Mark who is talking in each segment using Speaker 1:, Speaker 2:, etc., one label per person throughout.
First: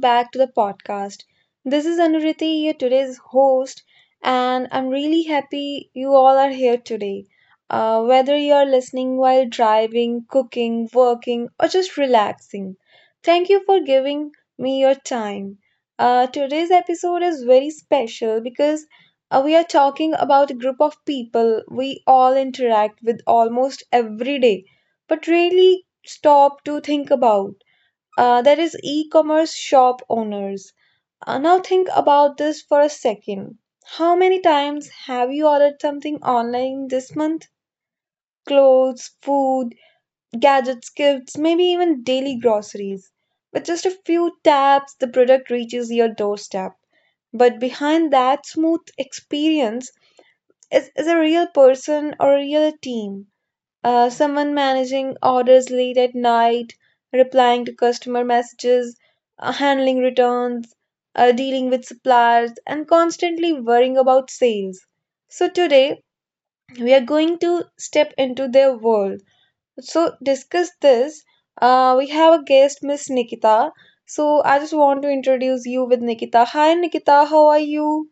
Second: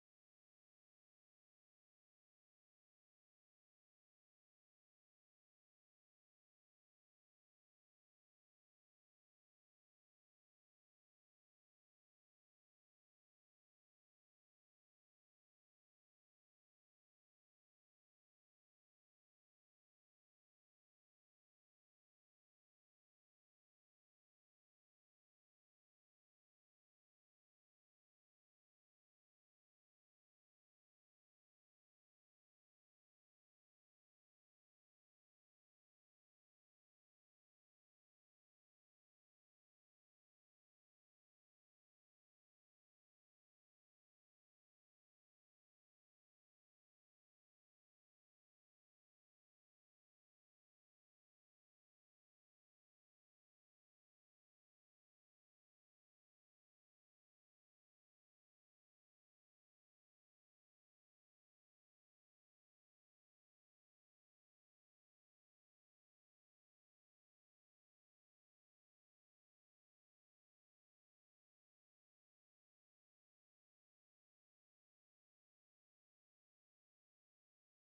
Speaker 1: back to the podcast. This is Anuriti, your today's host, and I'm really happy you all are here today. Whether you're listening while driving, cooking, working, or just relaxing, thank you for giving me your time. Today's episode is very special because we are talking about a group of people we all interact with almost every day, but really stop to think about. That is e-commerce shop owners. Now think about this for a second. How many times have you ordered something online this month? Clothes, food, gadgets, gifts, maybe even daily groceries. With just a few taps, the product reaches your doorstep. But behind that smooth experience is a real person or a real team, someone managing orders late at night, replying to customer messages, handling returns, dealing with suppliers, and constantly worrying about sales. So, today we are going to step into their world. So, discuss this. We have a guest, Miss Nikita. So, I just want to introduce you with Nikita. Hi, Nikita, how are you?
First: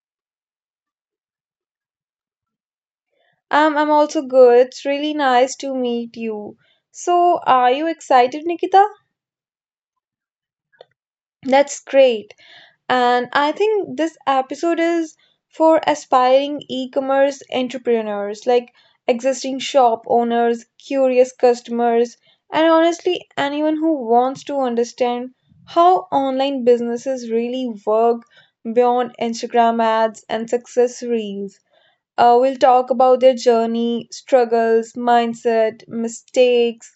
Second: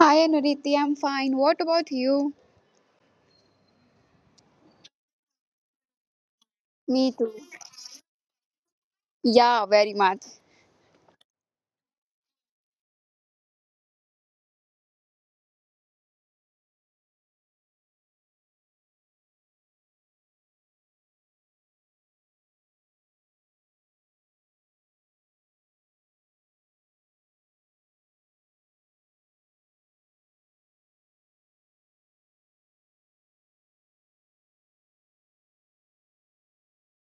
Speaker 2: Hi Anuriti, I'm fine. What about you?
Speaker 1: I'm also good. It's really nice to meet you.
Speaker 2: Me too.
Speaker 1: So, are you excited, Nikita?
Speaker 2: Yeah, very much.
Speaker 1: That's great. And I think this episode is for aspiring e commerce entrepreneurs, like existing shop owners, curious customers, and honestly, anyone who wants to understand how online businesses really work beyond Instagram ads and success reels. We'll talk about their journey, struggles, mindset, mistakes,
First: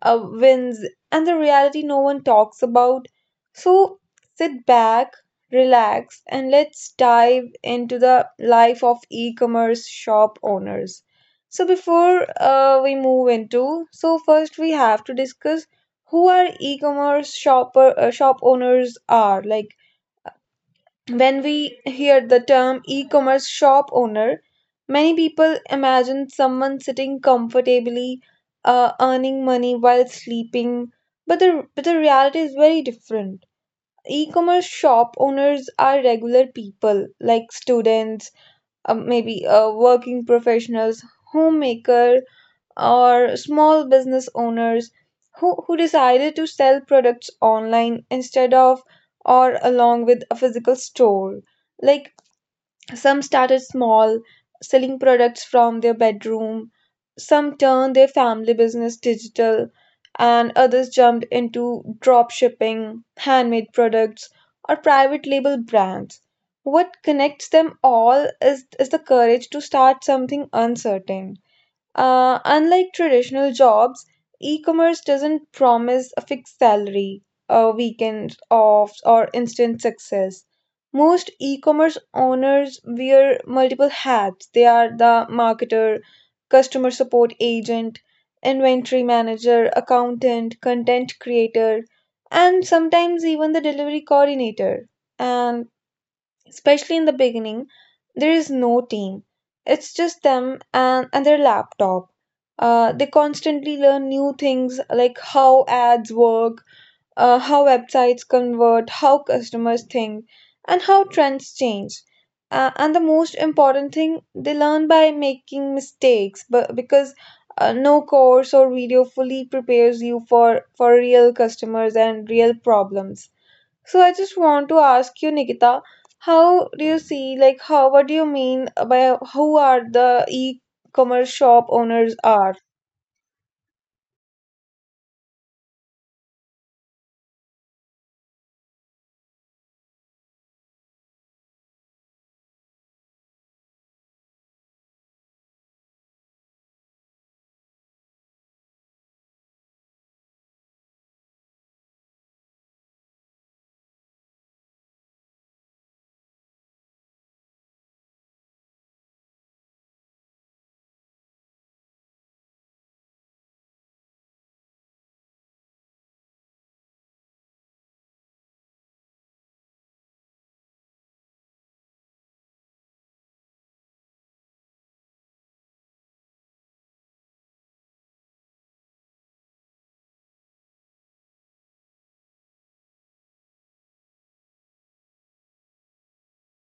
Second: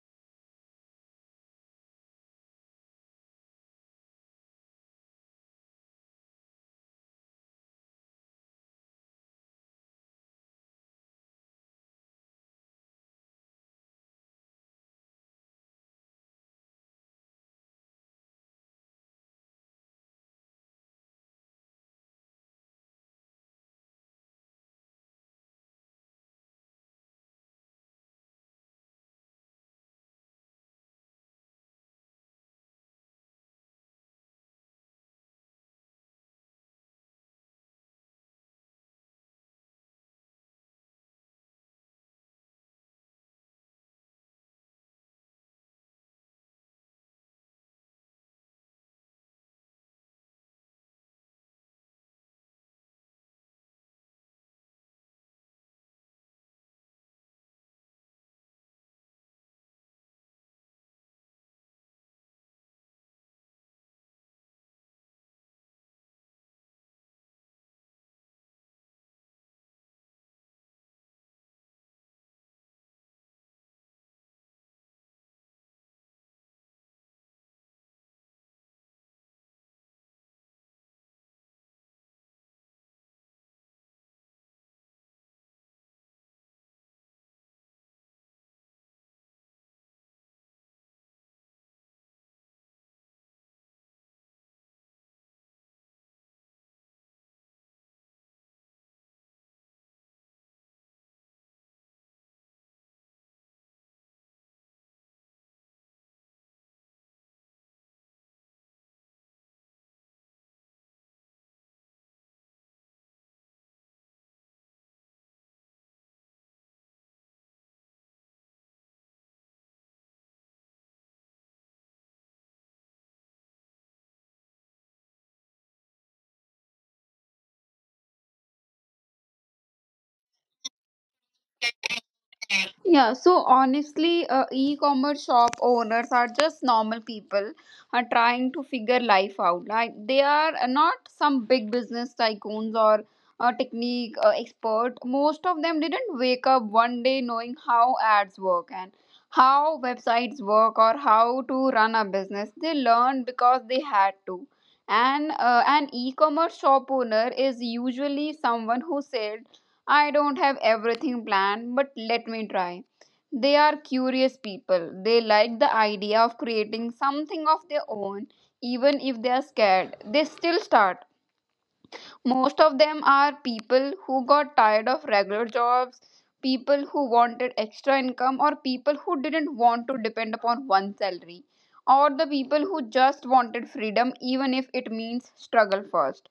Speaker 1: wins, and the reality no one talks about. So sit back, relax, and let's dive into the life of e commerce shop owners. So, before we move into, so first we have to discuss who are e-commerce shopper shop owners are. Like, when we hear the term e commerce shop owner, many people imagine someone sitting comfortably, earning money while sleeping. But the reality is very different. E commerce shop owners are regular people like students, maybe working professionals, homemaker, or small business owners who decided to sell products online instead of or along with a physical store. Like, some started small, selling products from their bedroom, some turned their family business digital, and others jumped into drop shipping, handmade products, or private label brands. What connects them all is the courage to start something uncertain. Unlike traditional jobs, e-commerce doesn't promise a fixed salary, a weekend off, or instant success. Most e-commerce owners wear multiple hats. They are the marketer, customer support agent, inventory manager, accountant, content creator, and sometimes even the delivery coordinator. And especially in the beginning, there is no team. It's just them and their laptop. They constantly learn new things like how ads work, how websites convert, how customers think, and how trends change. And the most important thing, they learn by making mistakes, but because no course or video fully prepares you for real customers and real problems. So I just want to ask you, Nikita, how do you see, like, how, what do you mean by who are the e-commerce shop owners are?
Speaker 2: Yeah, so honestly, e-commerce shop owners are just normal people trying to figure life out. Like they are not some big business tycoons or technique expert. Most of them didn't wake up one day knowing how ads work and how websites work or how to run a business. They learned because they had to. And an e-commerce shop owner is usually someone who said, I don't have everything planned, but let me try. They are curious people. They like the idea of creating something of their own, even if they are scared. They still start. Most of them are people who got tired of regular jobs, people who wanted extra income, or people who didn't want to depend upon one salary, or the people who just wanted freedom, even if it means struggle first.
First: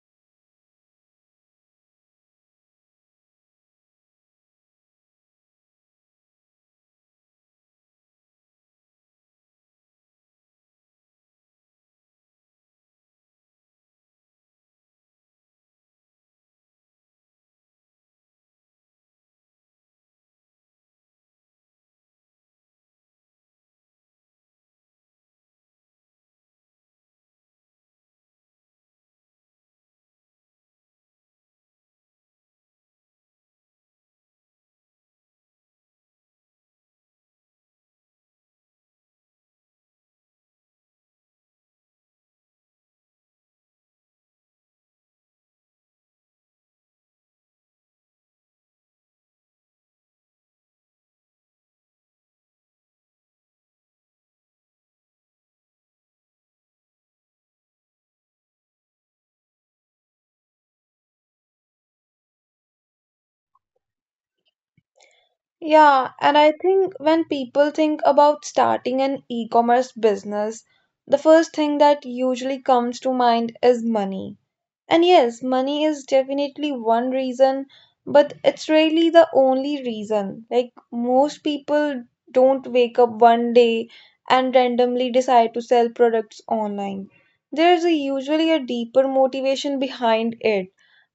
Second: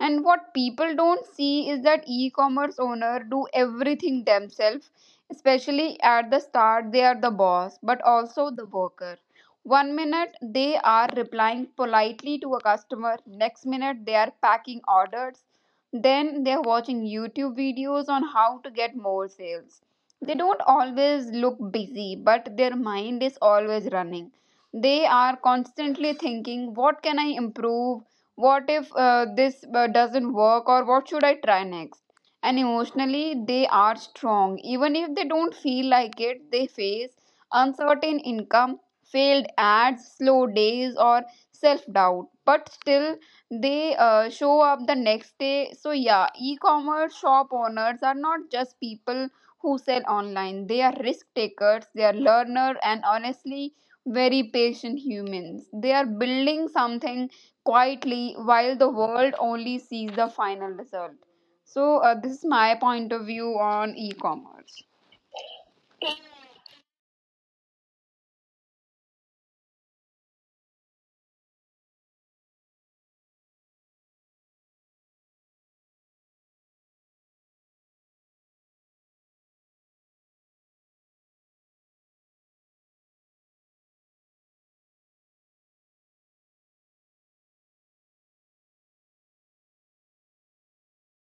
Speaker 2: And what people don't see is that e-commerce owner do everything themselves, especially at the start. They are the boss but also the worker. One minute they are replying politely to a customer, next minute they are packing orders, then they are watching YouTube videos on how to get more sales. They don't always look busy, but their mind is always running. They are constantly thinking, what can I improve, what if this doesn't work, or what should I try next? And emotionally they are strong. Even if they don't feel like it, they face uncertain income, failed ads, slow days, or self doubt, but still they show up the next day. So yeah, e-commerce shop owners are not just people who sell online. They are risk takers, they are learner, and honestly very patient humans. They are building something quietly while the world only sees the final result. So, this is my point of view on e commerce.
Speaker 1: Yeah, and I think when people think about starting an e-commerce business, the first thing that usually comes to mind is money. And yes, money is definitely one reason, but it's really the only reason. Like, most people don't wake up one day and randomly decide to sell products online. There's a, usually a deeper motivation behind it,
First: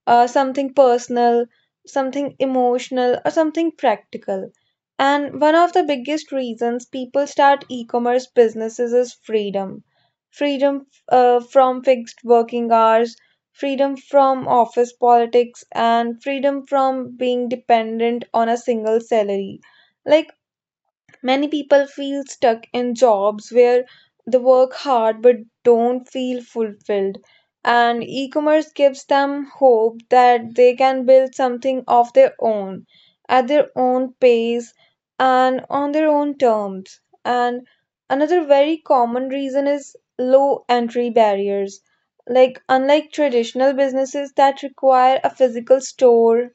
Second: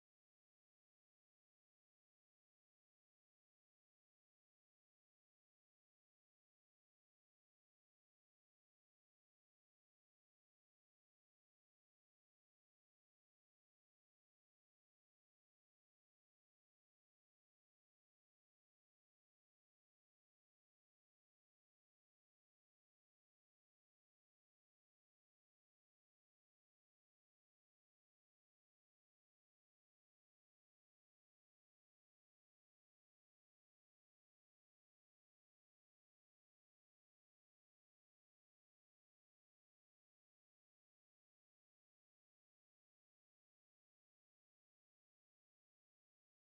Speaker 1: something personal, something emotional, or something practical. And one of the biggest reasons people start e commerce businesses is freedom, freedom from fixed working hours, freedom from office politics, and freedom from being dependent on a single salary. Like, many people feel stuck in jobs where they work hard but don't feel fulfilled. And e commerce gives them hope that they can build something of their own at their own pace and on their own terms. And another very common reason is low entry barriers. Like, unlike traditional businesses that require a physical store,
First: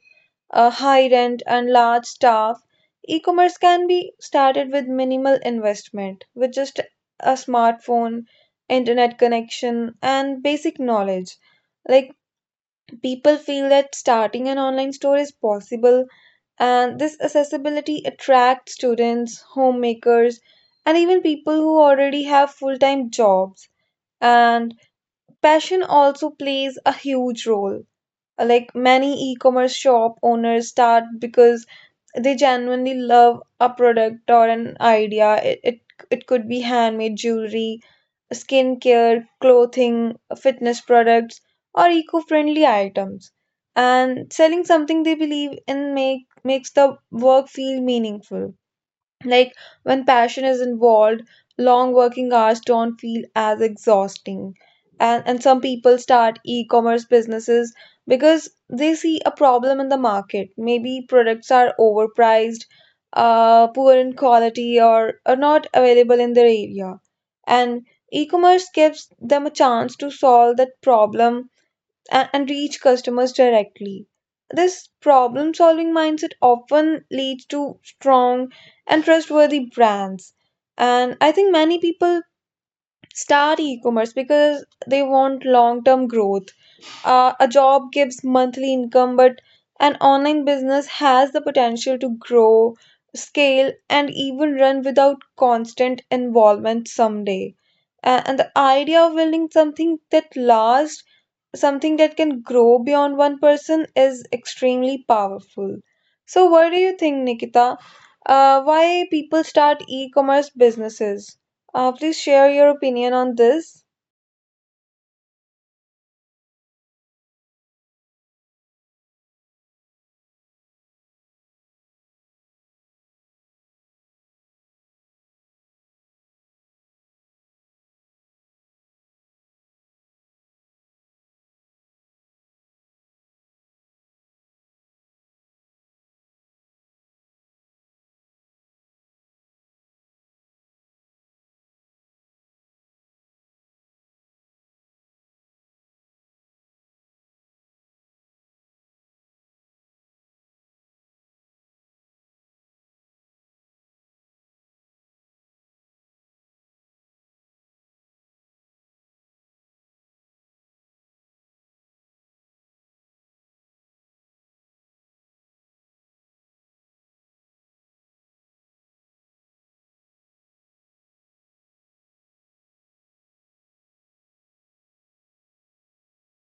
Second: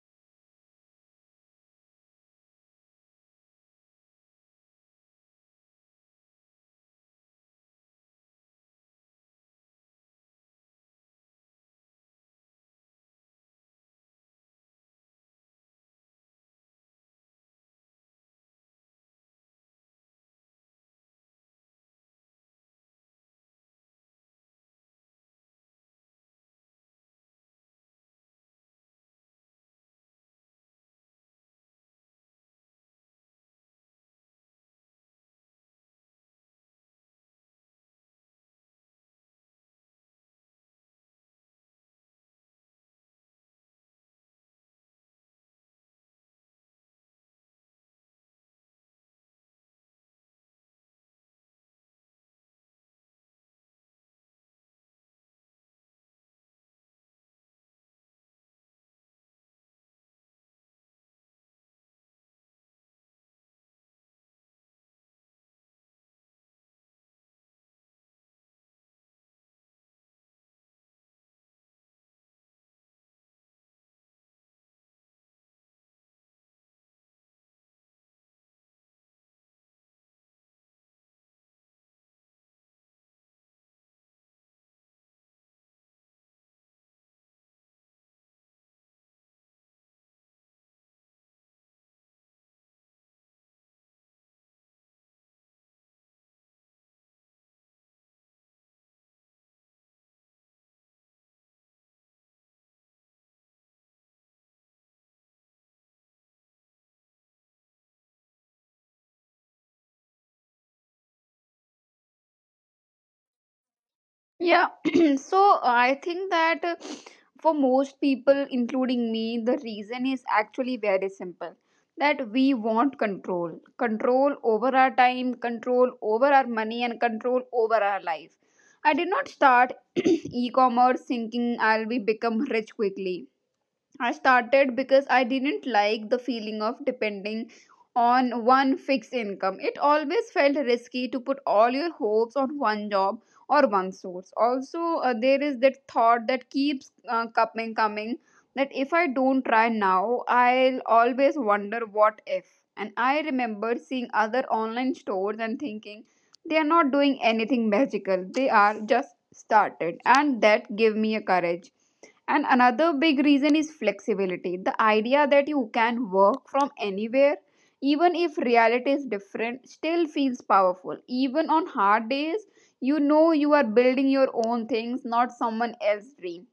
Speaker 1: a high rent, and large staff, e commerce can be started with minimal investment, with just a smartphone, internet connection, and basic knowledge. Like, people feel that starting an online store is possible, and this accessibility attracts students, homemakers, and even people who already have full time jobs. And passion also plays a huge role. Like, many e commerce shop owners start because they genuinely love a product or an idea. It could be handmade jewelry, skincare, clothing, fitness products, or eco-friendly items, and selling something they believe in makes the work feel meaningful. Like, when passion is involved, long working hours don't feel as exhausting. And some people start e commerce businesses because they see a problem in the market. Maybe products are overpriced, poor in quality, or are not available in their area. And e commerce gives them a chance to solve that problem and reach customers directly. This problem solving mindset often leads to strong and trustworthy brands. And I think many people start e commerce because they want long term growth. A job gives monthly income, but an online business has the potential to grow, scale, and even run without constant involvement someday. And the idea of building something that lasts, something that can grow beyond one person, is extremely powerful. So, what do you think, Nikita? Why people start e-commerce businesses? Please share your opinion on this.
Speaker 2: Yeah, so I think that, for most people, including me, the reason is actually very simple, that we want control over our time, control over our money, and control over our life. I did not start e commerce thinking I'll be become rich quickly. I started because I didn't like the feeling of depending on one fixed income. It always felt risky to put all your hopes on one job or one source. Also, there is that thought that keeps coming, that if I don't try now, I'll always wonder what if. And I remember seeing other online stores and thinking they are not doing anything magical, they are just started, and that gave me a courage. And another big reason is flexibility, the idea that you can work from anywhere, even if reality is different, still feels powerful. Even on hard days, you know you are building your own things, not someone else's dream.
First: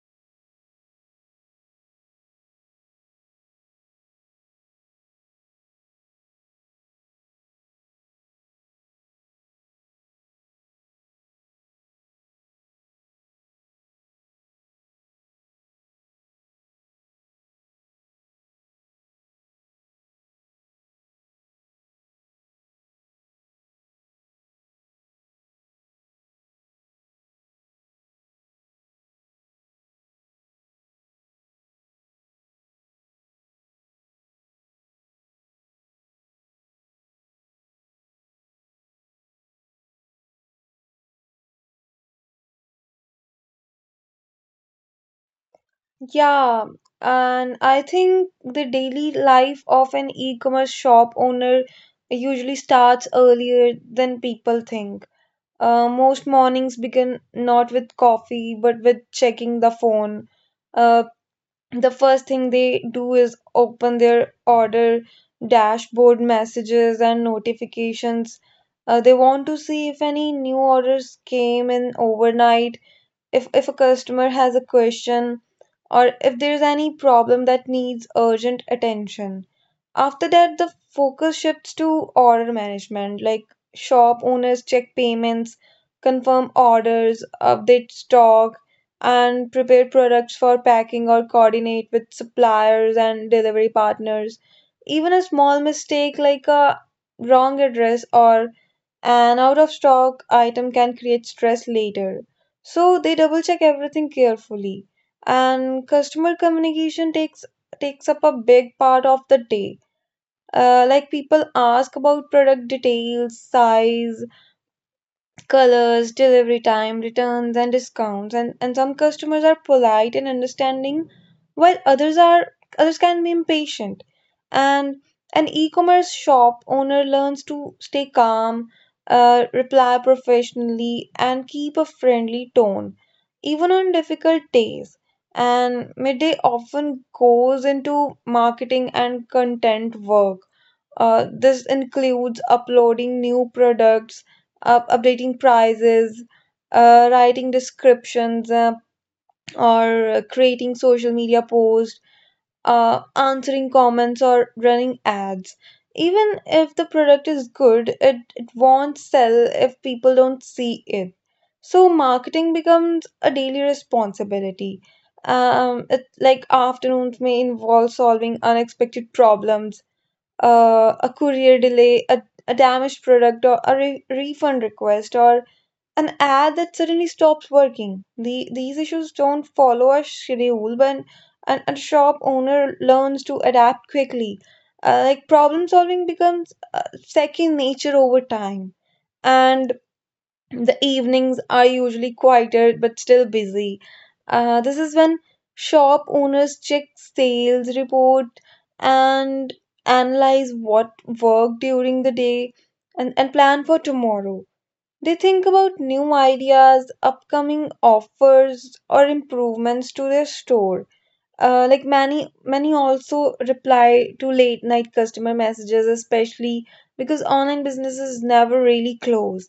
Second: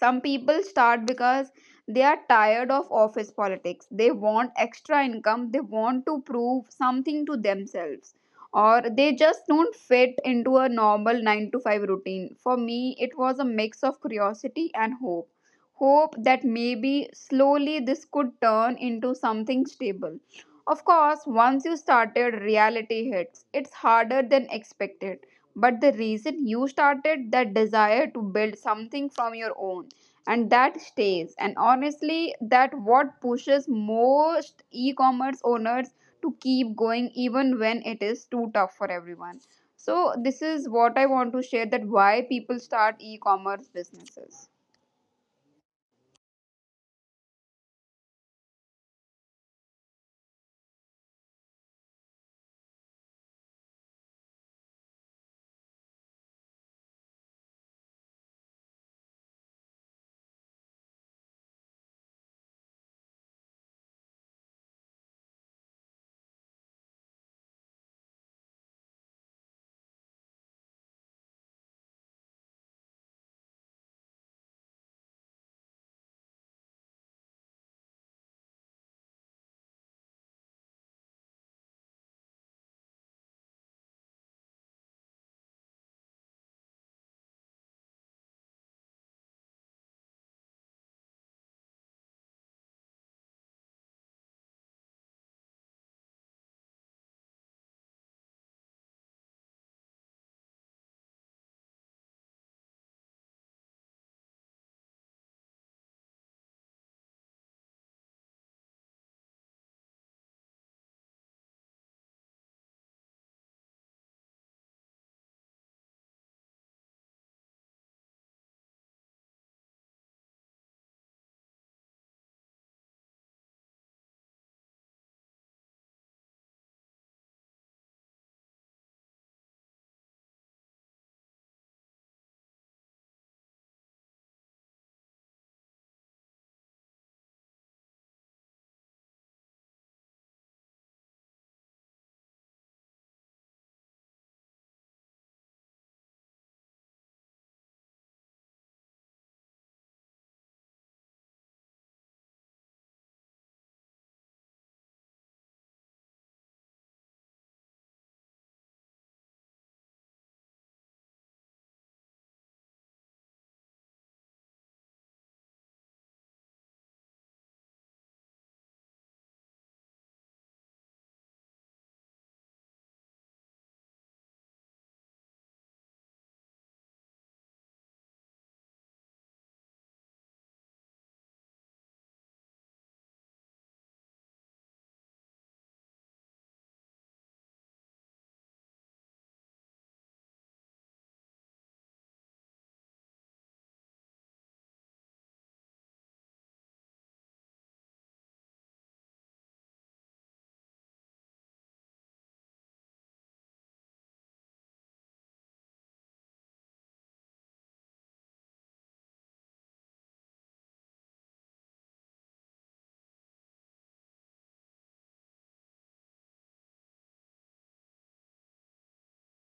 Speaker 2: Some people start because they are tired of office politics. They want extra income, they want to prove something to themselves, or they just don't fit into a normal 9 to 5 routine. For me, it was a mix of curiosity and hope. Hope that maybe slowly this could turn into something stable. Of course, once you started, reality hits. It's harder than expected, but the reason you started, that desire to build something from your own, and that stays. And honestly, that what pushes most e-commerce owners to keep going even when it is too tough for everyone. So this is what I want to share, that why people start e-commerce businesses.
Speaker 1: Yeah, and I think the daily life of an e-commerce shop owner usually starts earlier than people think. Most mornings begin not with coffee but with checking the phone. Uh, the first thing they do is open their order dashboard, messages, and notifications. They want to see if any new orders came in overnight, if a customer has a question, or if there's any problem that needs urgent attention. After that, the focus shifts to order management. Like, shop owners check payments, confirm orders, update stock, and prepare products for packing or coordinate with suppliers and delivery partners. Even a small mistake like a wrong address or an out of stock item can create stress later. So they double check everything carefully. And customer communication takes up a big part of the day. Like, people ask about product details, size, colors, delivery time, returns, and discounts. And some customers are polite and understanding, while others can be impatient. And an e-commerce shop owner learns to stay calm, reply professionally, and keep a friendly tone, even on difficult days. And midday often goes into marketing and content work. This includes uploading new products, up updating prices, writing descriptions, or creating social media posts, answering comments, or running ads. Even if the product is good, it won't sell if people don't see it. So marketing becomes a daily responsibility. Like, afternoons may involve solving unexpected problems, a courier delay, a damaged product, or a refund request, or an ad that suddenly stops working. These issues don't follow a schedule, but a shop owner learns to adapt quickly. Like, problem solving becomes second nature over time. And the evenings are usually quieter but still busy. This is when shop owners check sales report and analyze what worked during the day and plan for tomorrow. They think about new ideas, upcoming offers, or improvements to their store. Like, many also reply to late night customer messages, especially because online businesses never really close.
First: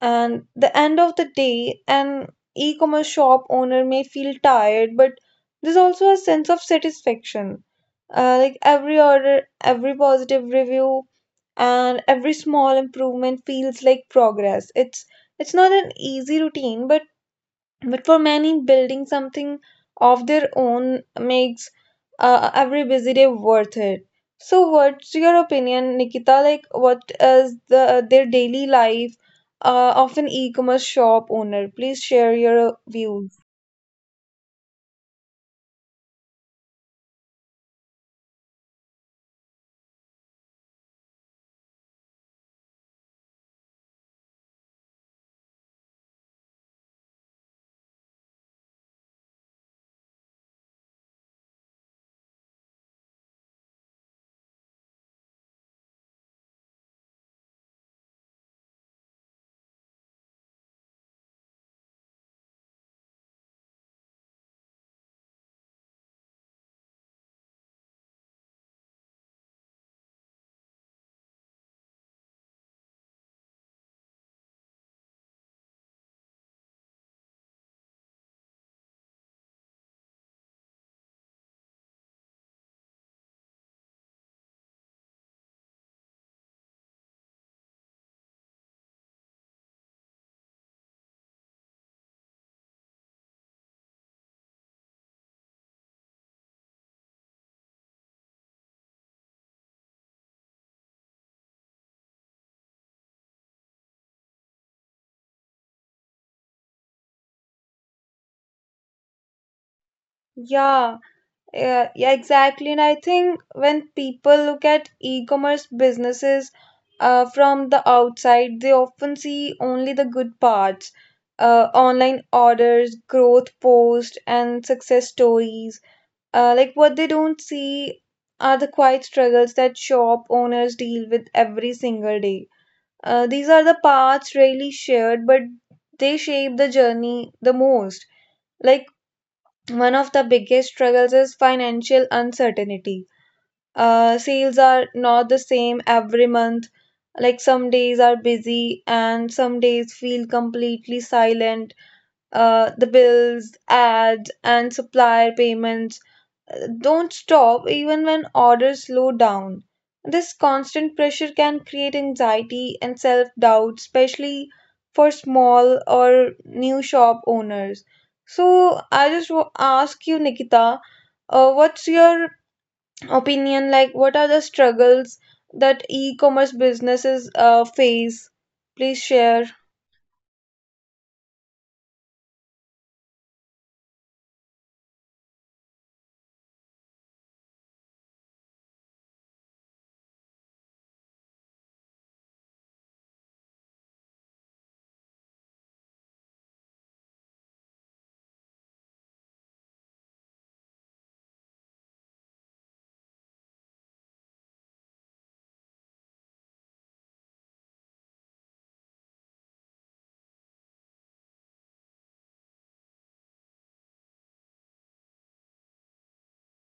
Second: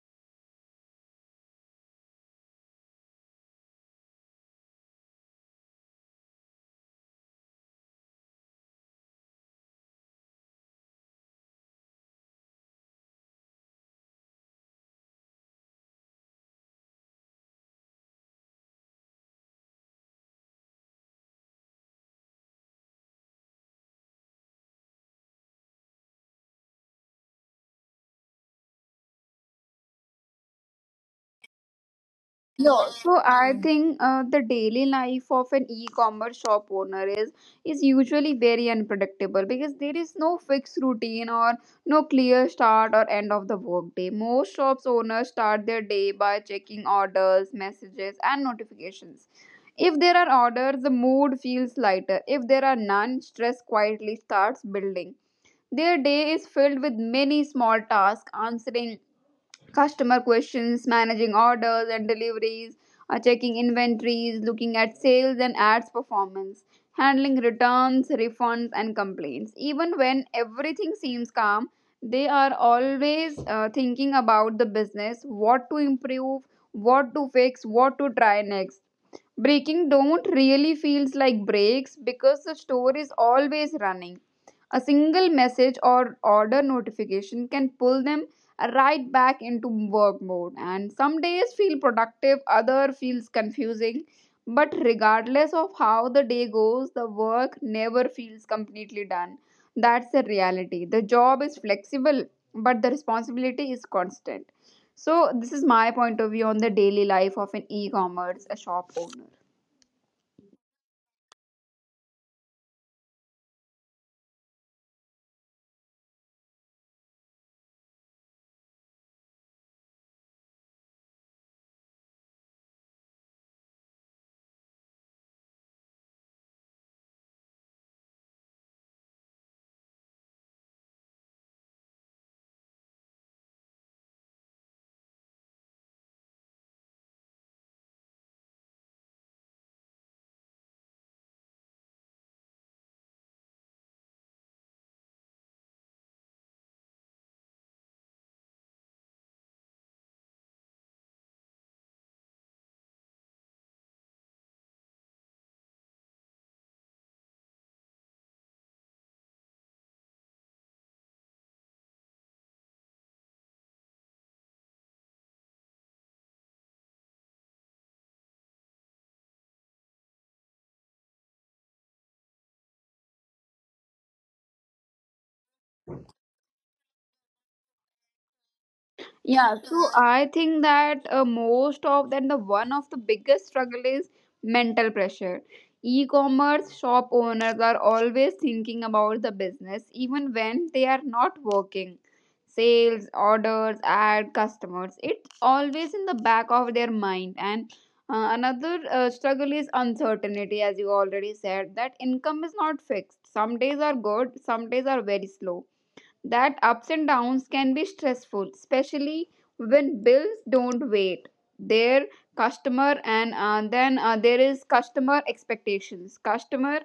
Speaker 1: And the end of the day, an e-commerce shop owner may feel tired, but there's also a sense of satisfaction. Like, every order, every positive review, and every small improvement feels like progress. It's not an easy routine, but for many, building something of their own makes every busy day worth it. So, what's your opinion, Nikita? Like, what is the their daily life of an e-commerce shop owner? Please share your
Speaker 2: Yeah, so
Speaker 1: views.
Speaker 2: I Mm. think the daily life of an e-commerce shop owner is usually very unpredictable because there is no fixed routine or no clear start or end of the workday. Most shops owners start their day by checking orders, messages, and notifications. If there are orders, the mood feels lighter. If there are none, stress quietly starts building. Their day is filled with many small tasks, answering customer questions, managing orders and deliveries, checking inventories, looking at sales and ads performance, handling returns, refunds, and complaints. Even when everything seems calm, they are always thinking about the business, what to improve, what to fix, what to try next. Breaking don't really feels like breaks because the store is always running. A single message or order notification can pull them right back into work mode. And some days feel productive, other feels confusing. But regardless of how the day goes, the work never feels completely done. That's the reality. The job is flexible, but the responsibility is constant. So, this is my point of view on the daily life of an e commerce shop owner.
Speaker 1: Yeah. Yeah, exactly. And I think when people look at e-commerce businesses from the outside, they often see only the good parts, online orders, growth posts, and success stories. Like, what they don't see are the quiet struggles that shop owners deal with every single day. These are the parts rarely shared, but they shape the journey the most. Like, one of the biggest struggles is financial uncertainty. Sales are not the same every month. Like, some days are busy and some days feel completely silent. The bills, ads, and supplier payments don't stop even when orders slow down. This constant pressure can create anxiety and self doubt, especially for small or new shop owners. So, I just ask you, Nikita, what's your opinion? Like, what are the struggles that e commerce businesses face? Please share.
Speaker 2: Yeah, so I think that, most of that, the one of the biggest struggle is mental pressure. E-commerce shop owners are always thinking about the business even when they are not working. Sales, orders, ad, customers, it's always in the back of their mind. And another struggle is uncertainty, as you already said, that income is not fixed. Some days are good, some days are very slow. That ups and downs can be stressful, especially when bills don't wait. Their customer, and then there is customer expectations. Customer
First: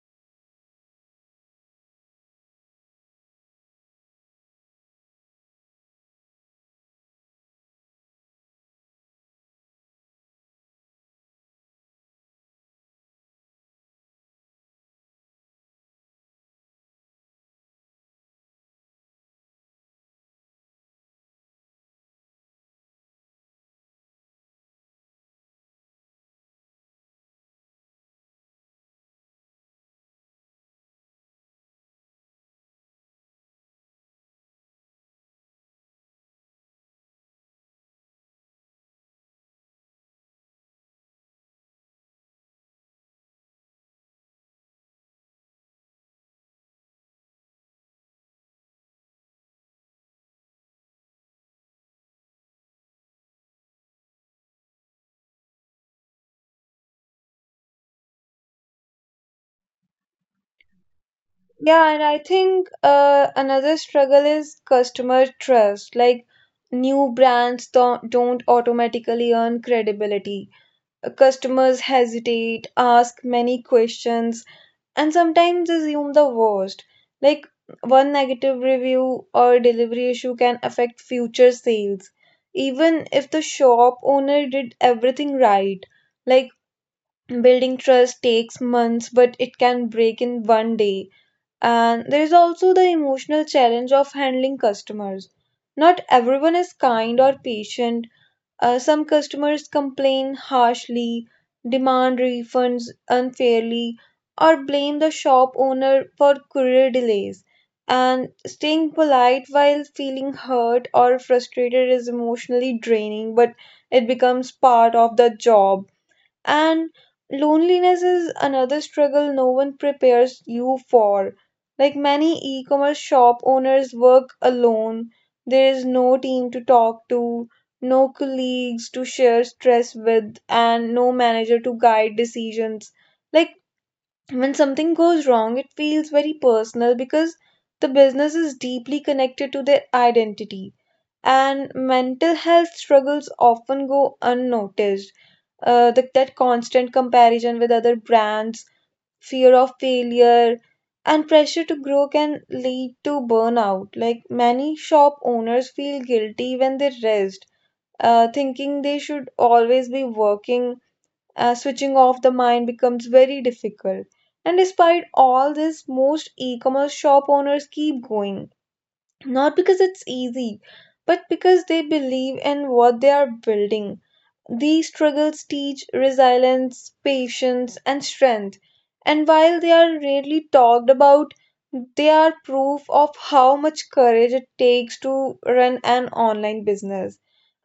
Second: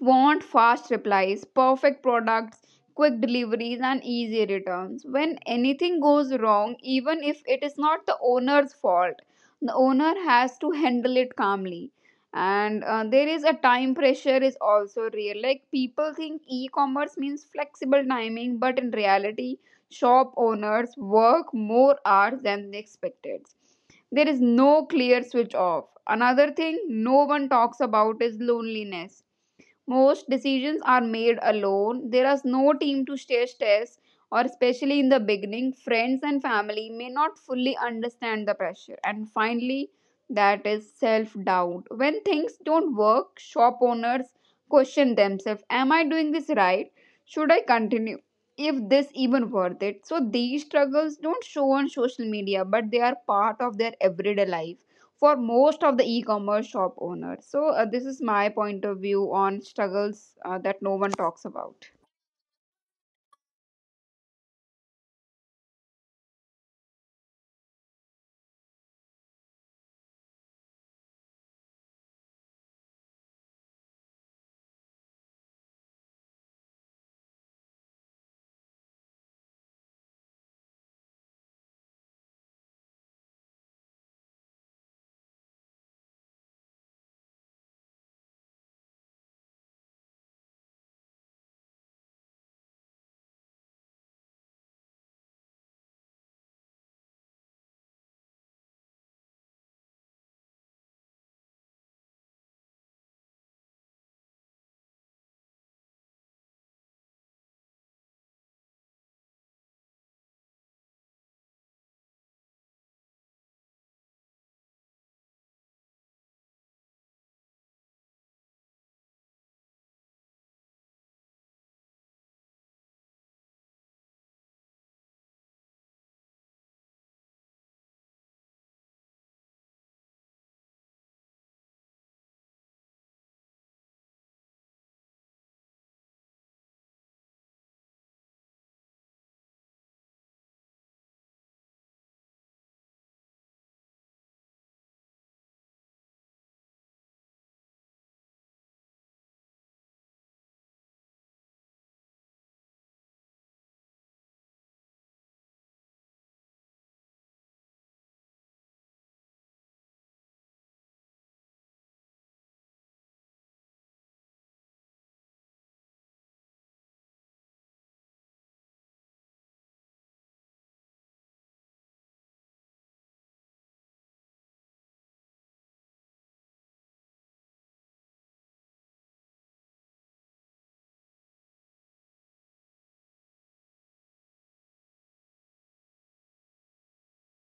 Speaker 2: want fast replies, perfect products, quick deliveries, and easy returns. When anything goes wrong, even if it is not the owner's fault, the owner has to handle it calmly. And there is a time pressure is also real. Like people think e-commerce means flexible timing, but in reality, shop owners work more hours than they expected. There is no clear switch off. Another thing no one talks about is loneliness. Most decisions are made alone. There is no team to share stress, or especially in the beginning, friends and family may not fully understand the pressure. And finally, that is self doubt. When things don't work, shop owners question themselves. Am I doing this right? Should I continue? If this even worth it? So these struggles don't show on social media, but they are part of their everyday life for most of the e-commerce shop owners. So this is my point of view on struggles that no one talks
Speaker 1: Yeah,
Speaker 2: about.
Speaker 1: and I think another struggle is customer trust. Like new brands don't automatically earn credibility. Customers hesitate, ask many questions, and sometimes assume the worst. Like one negative review or delivery issue can affect future sales, even if the shop owner did everything right. Like building trust takes months, but it can break in one day, and there is also the emotional challenge of handling customers. Not everyone is kind or patient. Some customers complain harshly, demand refunds unfairly, or blame the shop owner for courier delays. And staying polite while feeling hurt or frustrated is emotionally draining, but it becomes part of the job. And loneliness is another struggle no one prepares you for. Like many e commerce shop owners work alone, there is no team to talk to, no colleagues to share stress with, and no manager to guide decisions. Like when something goes wrong, it feels very personal because the business is deeply connected to their identity, and mental health struggles often go unnoticed. That constant comparison with other brands, fear of failure, and pressure to grow can lead to burnout. Like many shop owners feel guilty when they rest, thinking they should always be working. Switching off the mind becomes very difficult. And despite all this, most e commerce shop owners keep going, not because it's easy, but because they believe in what they are building. These struggles teach resilience, patience, and strength. And while they are rarely talked about, they are proof of how much courage it takes to run an online business.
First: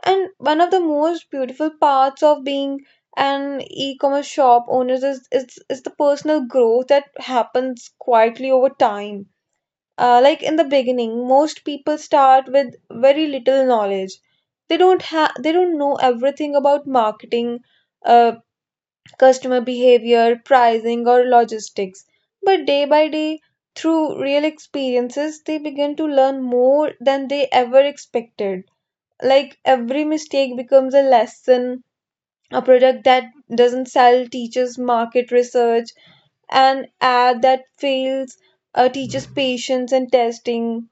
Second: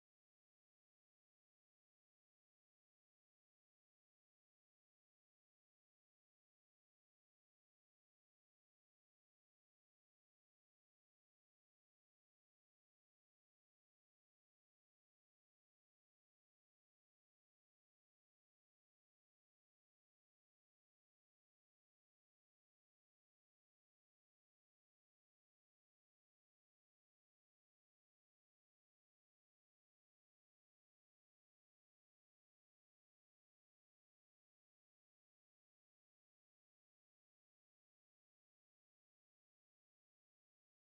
Speaker 1: And one of the most beautiful parts of being an e commerce shop owner is the personal growth that happens quietly over time. Like in the beginning, most people start with very little knowledge. They don't know everything about marketing, uh, customer behavior, pricing, or logistics. But day by day, through real experiences, they begin to learn more than they ever expected. Like every mistake becomes a lesson. A product that doesn't sell teaches market research, an ad that fails teaches patience and testing,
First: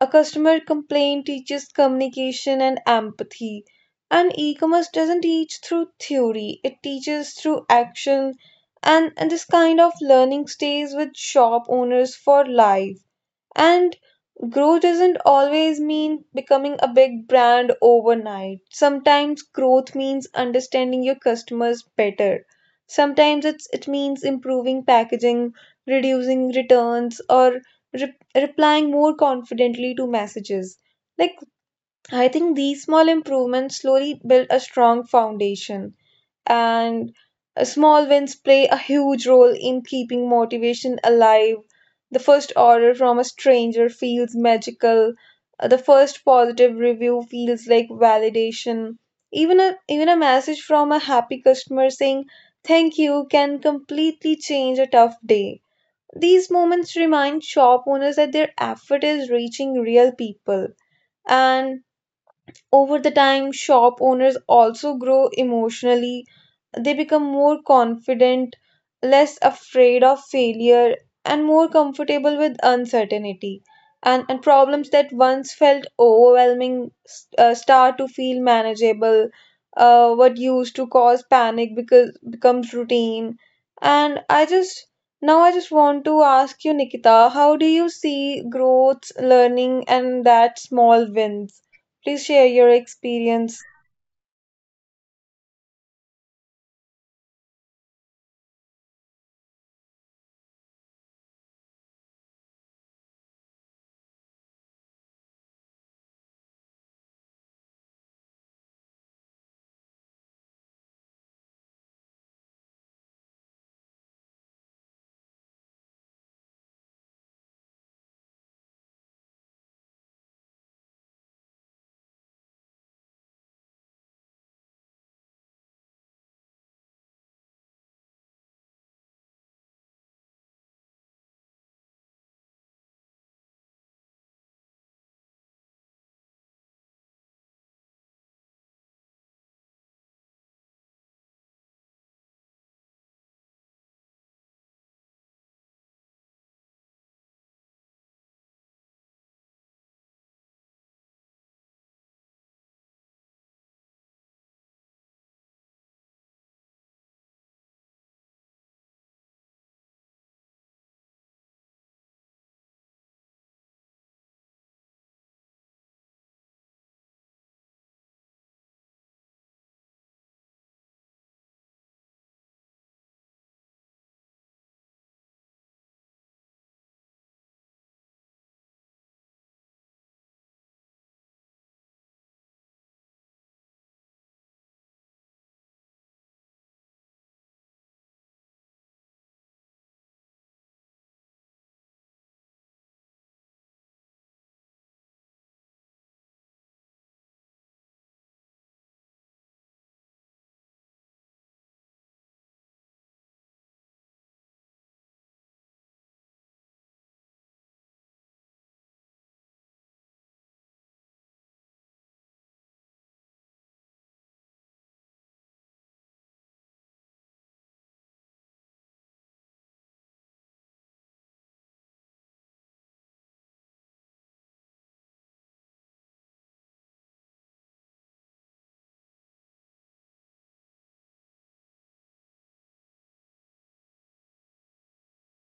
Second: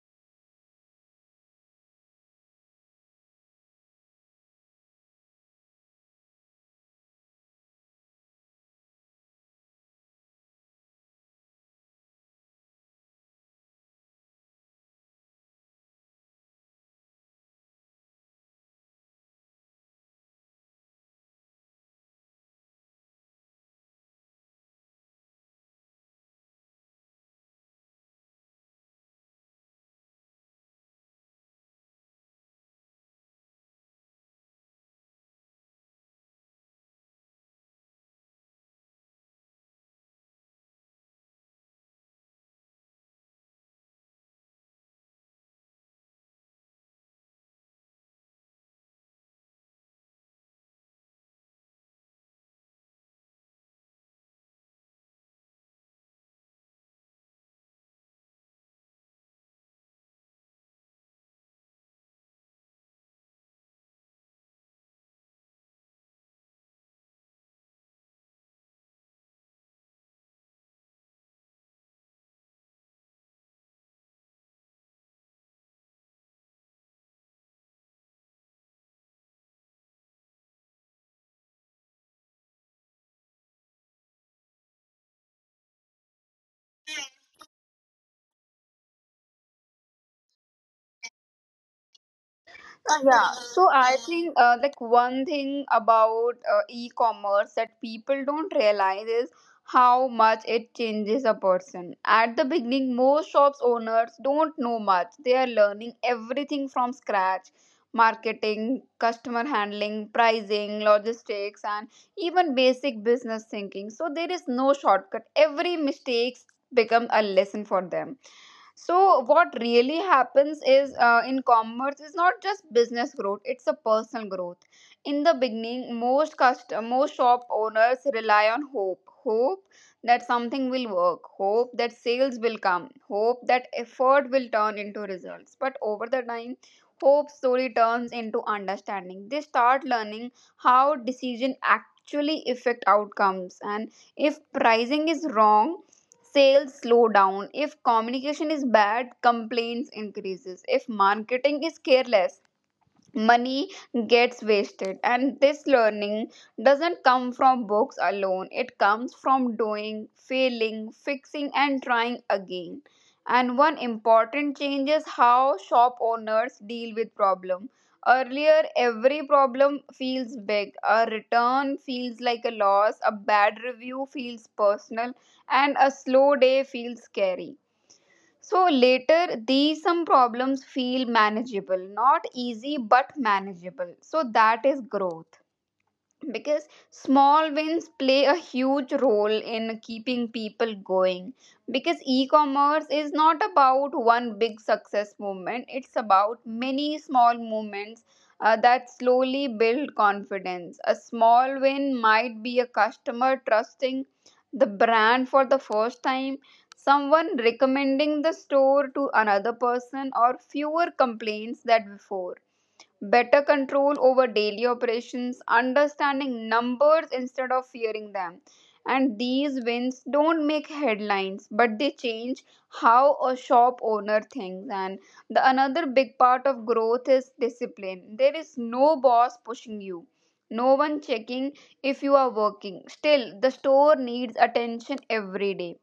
Speaker 1: a customer complaint teaches communication and empathy. And e commerce doesn't teach through theory, it teaches through action. And this kind of learning stays with shop owners for life. And growth doesn't always mean becoming a big brand overnight. Sometimes growth means understanding your customers better. It means improving packaging, reducing returns, or replying more confidently to messages. Like, I think these small improvements slowly build a strong foundation, and small wins play a huge role in keeping motivation alive. The first order from a stranger feels magical. The first positive review feels like validation. Even a message from a happy customer saying thank you can completely change a tough day. These moments remind shop owners that their effort is reaching real people. And over the time, shop owners also grow emotionally. They become more confident, less afraid of failure, and more comfortable with uncertainty. And problems that once felt overwhelming start to feel manageable. What used to cause panic because becomes routine. And I just Now I just want to ask you, Nikita, how do you see growth, learning, and that small wins? Please share your
Speaker 2: Yeah, so
Speaker 1: experience.
Speaker 2: I think, like one thing about e-commerce that people don't realize is how much it changes a person. At the beginning, most shops owners don't know much. They are learning everything from scratch, marketing, customer handling, pricing, logistics, and even basic business thinking. So there is no shortcut. Every mistakes become a lesson for them. So what really happens is, in commerce is not just business growth, it's a personal growth. In the beginning, most most shop owners rely on hope. Hope that something will work, hope that sales will come, hope that effort will turn into results. But over the time, hope slowly turns into understanding. They start learning how decision actually affect outcomes. And if pricing is wrong, sales slow down. If communication is bad, complaints increases. If marketing is careless, money gets wasted. And this learning doesn't come from books alone, it comes from doing, failing, fixing, and trying again. And one important change is how shop owners deal with problem. Earlier, every problem feels big. A return feels like a loss, a bad review feels personal, and a slow day feels scary. So later, these some problems feel manageable, not easy but manageable. So that is growth, because small wins play a huge role in keeping people going, because e-commerce is not about one big success movement, it's about many small movements that slowly build confidence. A small win might be a customer trusting the brand for the first time, someone recommending the store to another person, or fewer complaints than before, better control over daily operations, understanding numbers instead of fearing them. And these wins don't make headlines, but they change how a shop owner thinks. And the another big part of growth is discipline. There is no boss pushing you, no one checking if you are working. Still, the store needs attention every day.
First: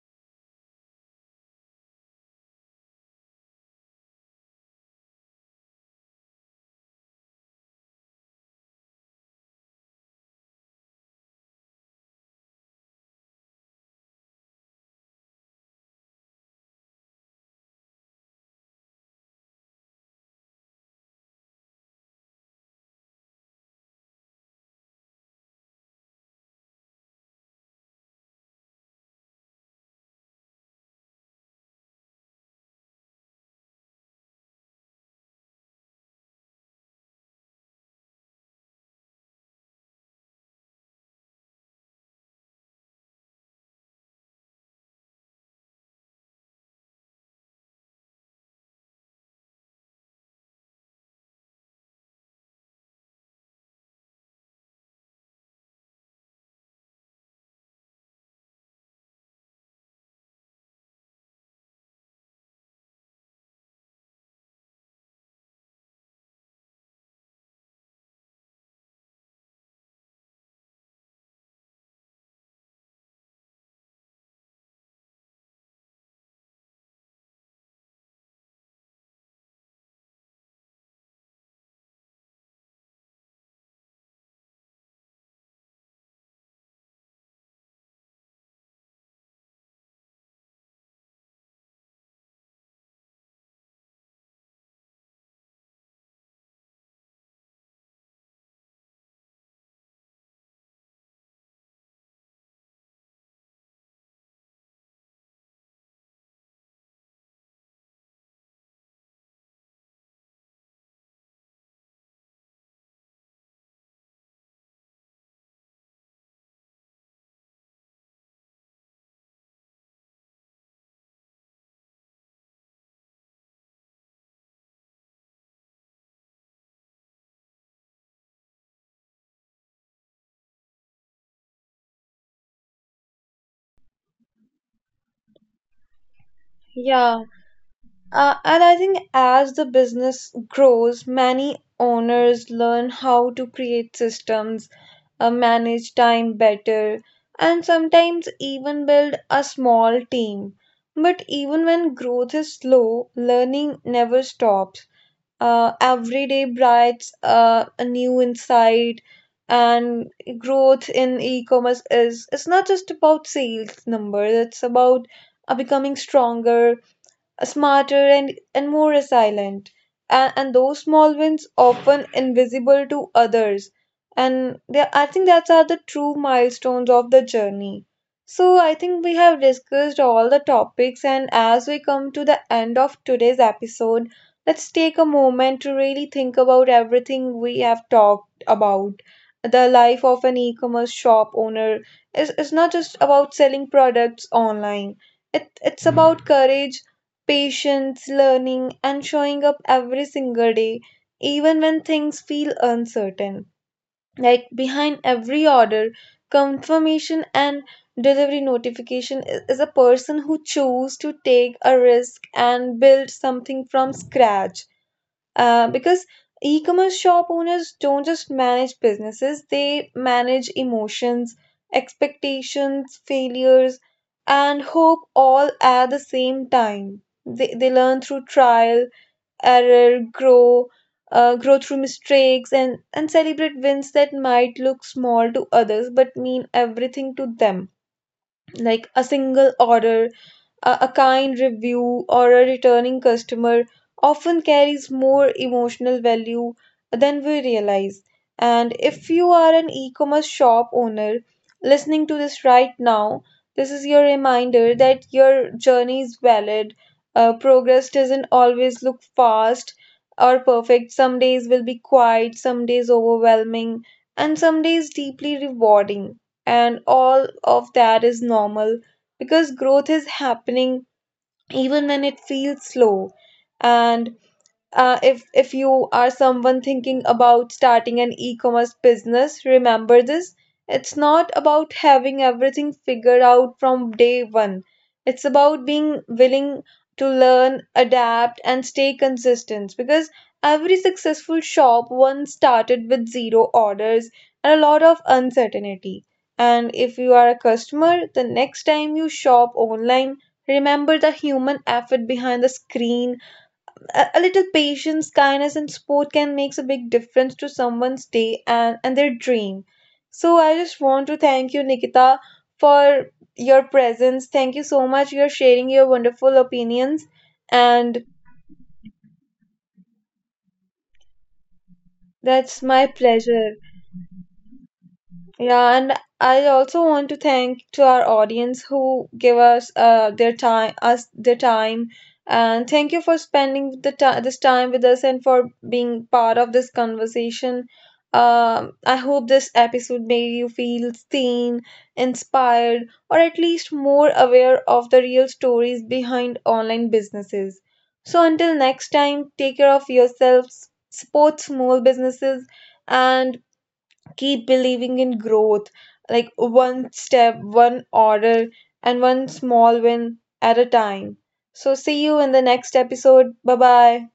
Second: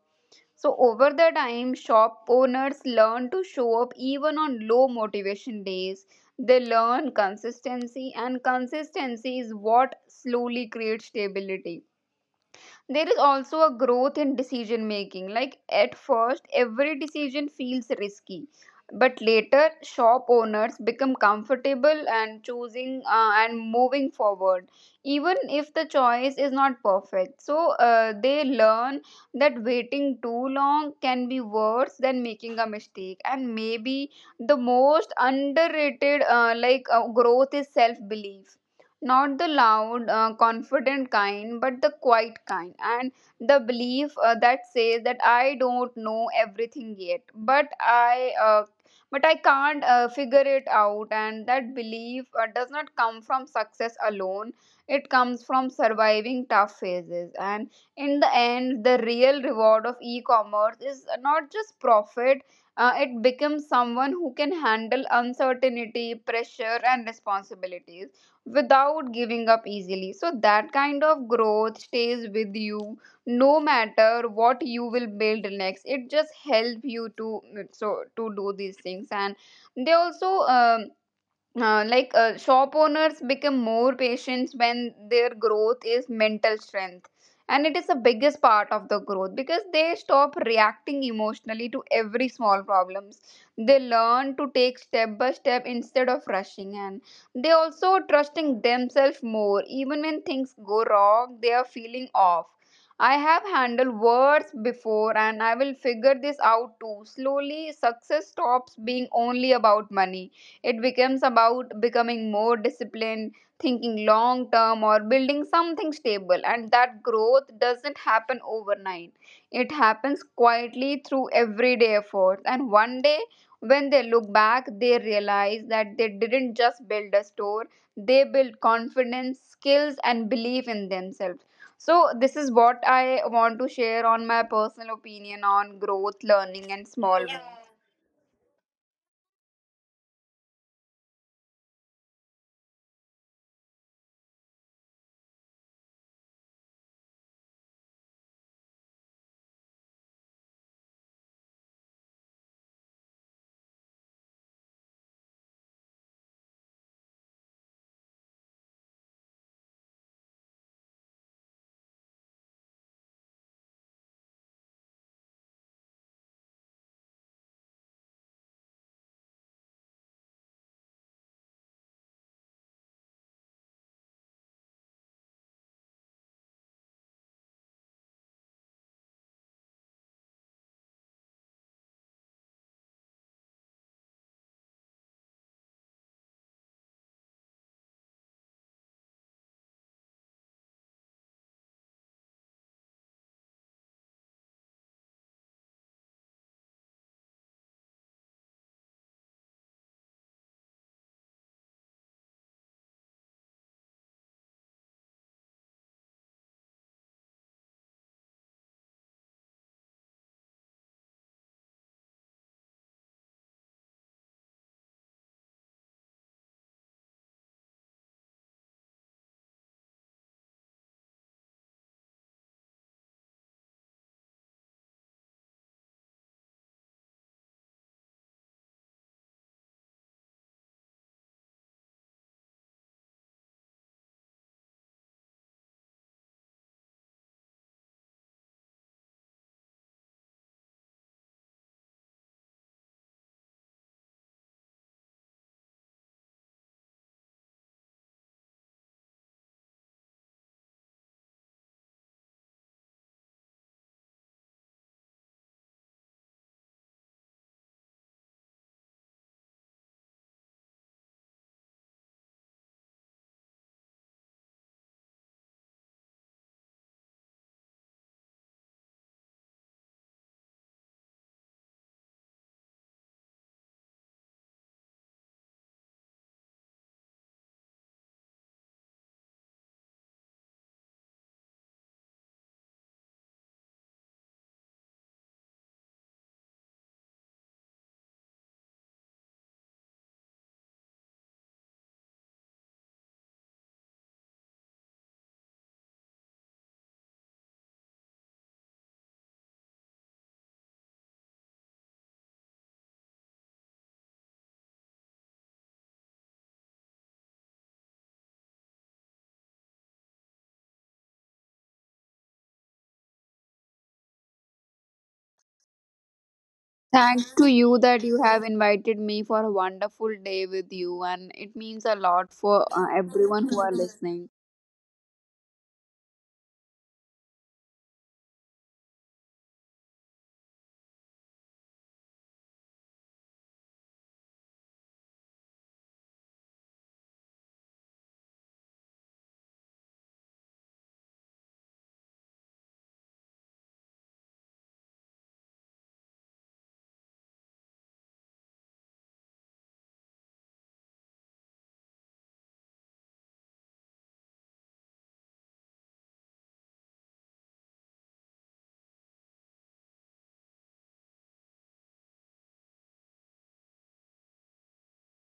Speaker 2: So, over the time, shop owners learn to show up even on low motivation days. They learn consistency, and consistency is what slowly creates stability. There is also a growth in decision making. Like at first, every decision feels risky, but later shop owners become comfortable and choosing and moving forward even if the choice is not perfect. So they learn that waiting too long can be worse than making a mistake. And maybe the most underrated growth is self belief, not the loud confident kind but the quiet kind. And the belief that says that I don't know everything yet, but I but I can't figure it out. And that belief does not come from success alone, it comes from surviving tough phases. And in the end, the real reward of e-commerce is not just profit. It becomes someone who can handle uncertainty, pressure, and responsibilities without giving up easily. So that kind of growth stays with you no matter what you will build next. It just help you to so to do these things. And they also shop owners become more patient when their growth is mental strength, and it is the biggest part of the growth, because they stop reacting emotionally to every small problems. They learn to take step by step instead of rushing, and they also trusting themselves more. Even when things go wrong, they are feeling off, I have handled worse before and I will figure this out too. Slowly, success stops being only about money. It becomes about becoming more disciplined, thinking long term, or building something stable. And that growth doesn't happen overnight, it happens quietly through everyday efforts. And one day, when they look back, they realize that they didn't just build a store, they built confidence, skills, and belief in themselves. So, this is what I want to share on my personal opinion on growth, learning, and
Speaker 1: Yeah.
Speaker 2: small wins.
Speaker 1: And I think as the business grows, many owners learn how to create systems, manage time better, and sometimes even build a small team. But even when growth is slow, learning never stops. Every day brings a new insight, and growth in e-commerce is it's not just about sales numbers. It's about becoming stronger, smarter, and more resilient. And those small wins, often invisible to others. I think that's are the true milestones of the journey. So I think we have discussed all the topics, and as we come to the end of today's episode, let's take a moment to really think about everything we have talked about. The life of an e-commerce shop owner is not just about selling products online. It's about courage, patience, learning, and showing up every single day, even when things feel uncertain. Like behind every order, confirmation, and delivery notification is a person who chose to take a risk and build something from scratch. Because e-commerce shop owners don't just manage businesses, they manage emotions, expectations, failures, and hope all at the same time. They learn through trial, error, grow through mistakes, and celebrate wins that might look small to others but mean everything to them. Like a single order, a kind review, or a returning customer often carries more emotional value than we realize. And if you are an e commerce shop owner listening to this right now, this is your reminder that your journey is valid. Progress doesn't always look fast or perfect. Some days will be quiet, some days overwhelming, and some days deeply rewarding. And all of that is normal because growth is happening even when it feels slow. And if you are someone thinking about starting an e-commerce business, remember this. It's not about having everything figured out from day one. It's about being willing to learn, adapt, and stay consistent, because every successful shop once started with zero orders and a lot of uncertainty. And if you are a customer, the next time you shop online, remember the human effort behind the screen. A little patience, kindness, and support can makes a big difference to someone's day and their dream. So I just want to thank you, Nikita, for your presence. Thank you so much. You're sharing your wonderful opinions,
Speaker 2: Thanks to you
Speaker 1: and
Speaker 2: that you have invited me for a wonderful day with you, and it means a lot for
Speaker 1: that's my
Speaker 2: everyone
Speaker 1: pleasure.
Speaker 2: who are listening.
Speaker 1: Yeah, and I also want to thank to our audience who give us us their time, and thank you for spending the ti this time with us and for being part of this conversation. I hope this episode made you feel seen, inspired, or at least more aware of the real stories behind online businesses. So until next time, take care of yourselves, support small businesses, and keep believing in growth, like one step, one order, and one small win at a time. So, see you in the next episode. Bye bye.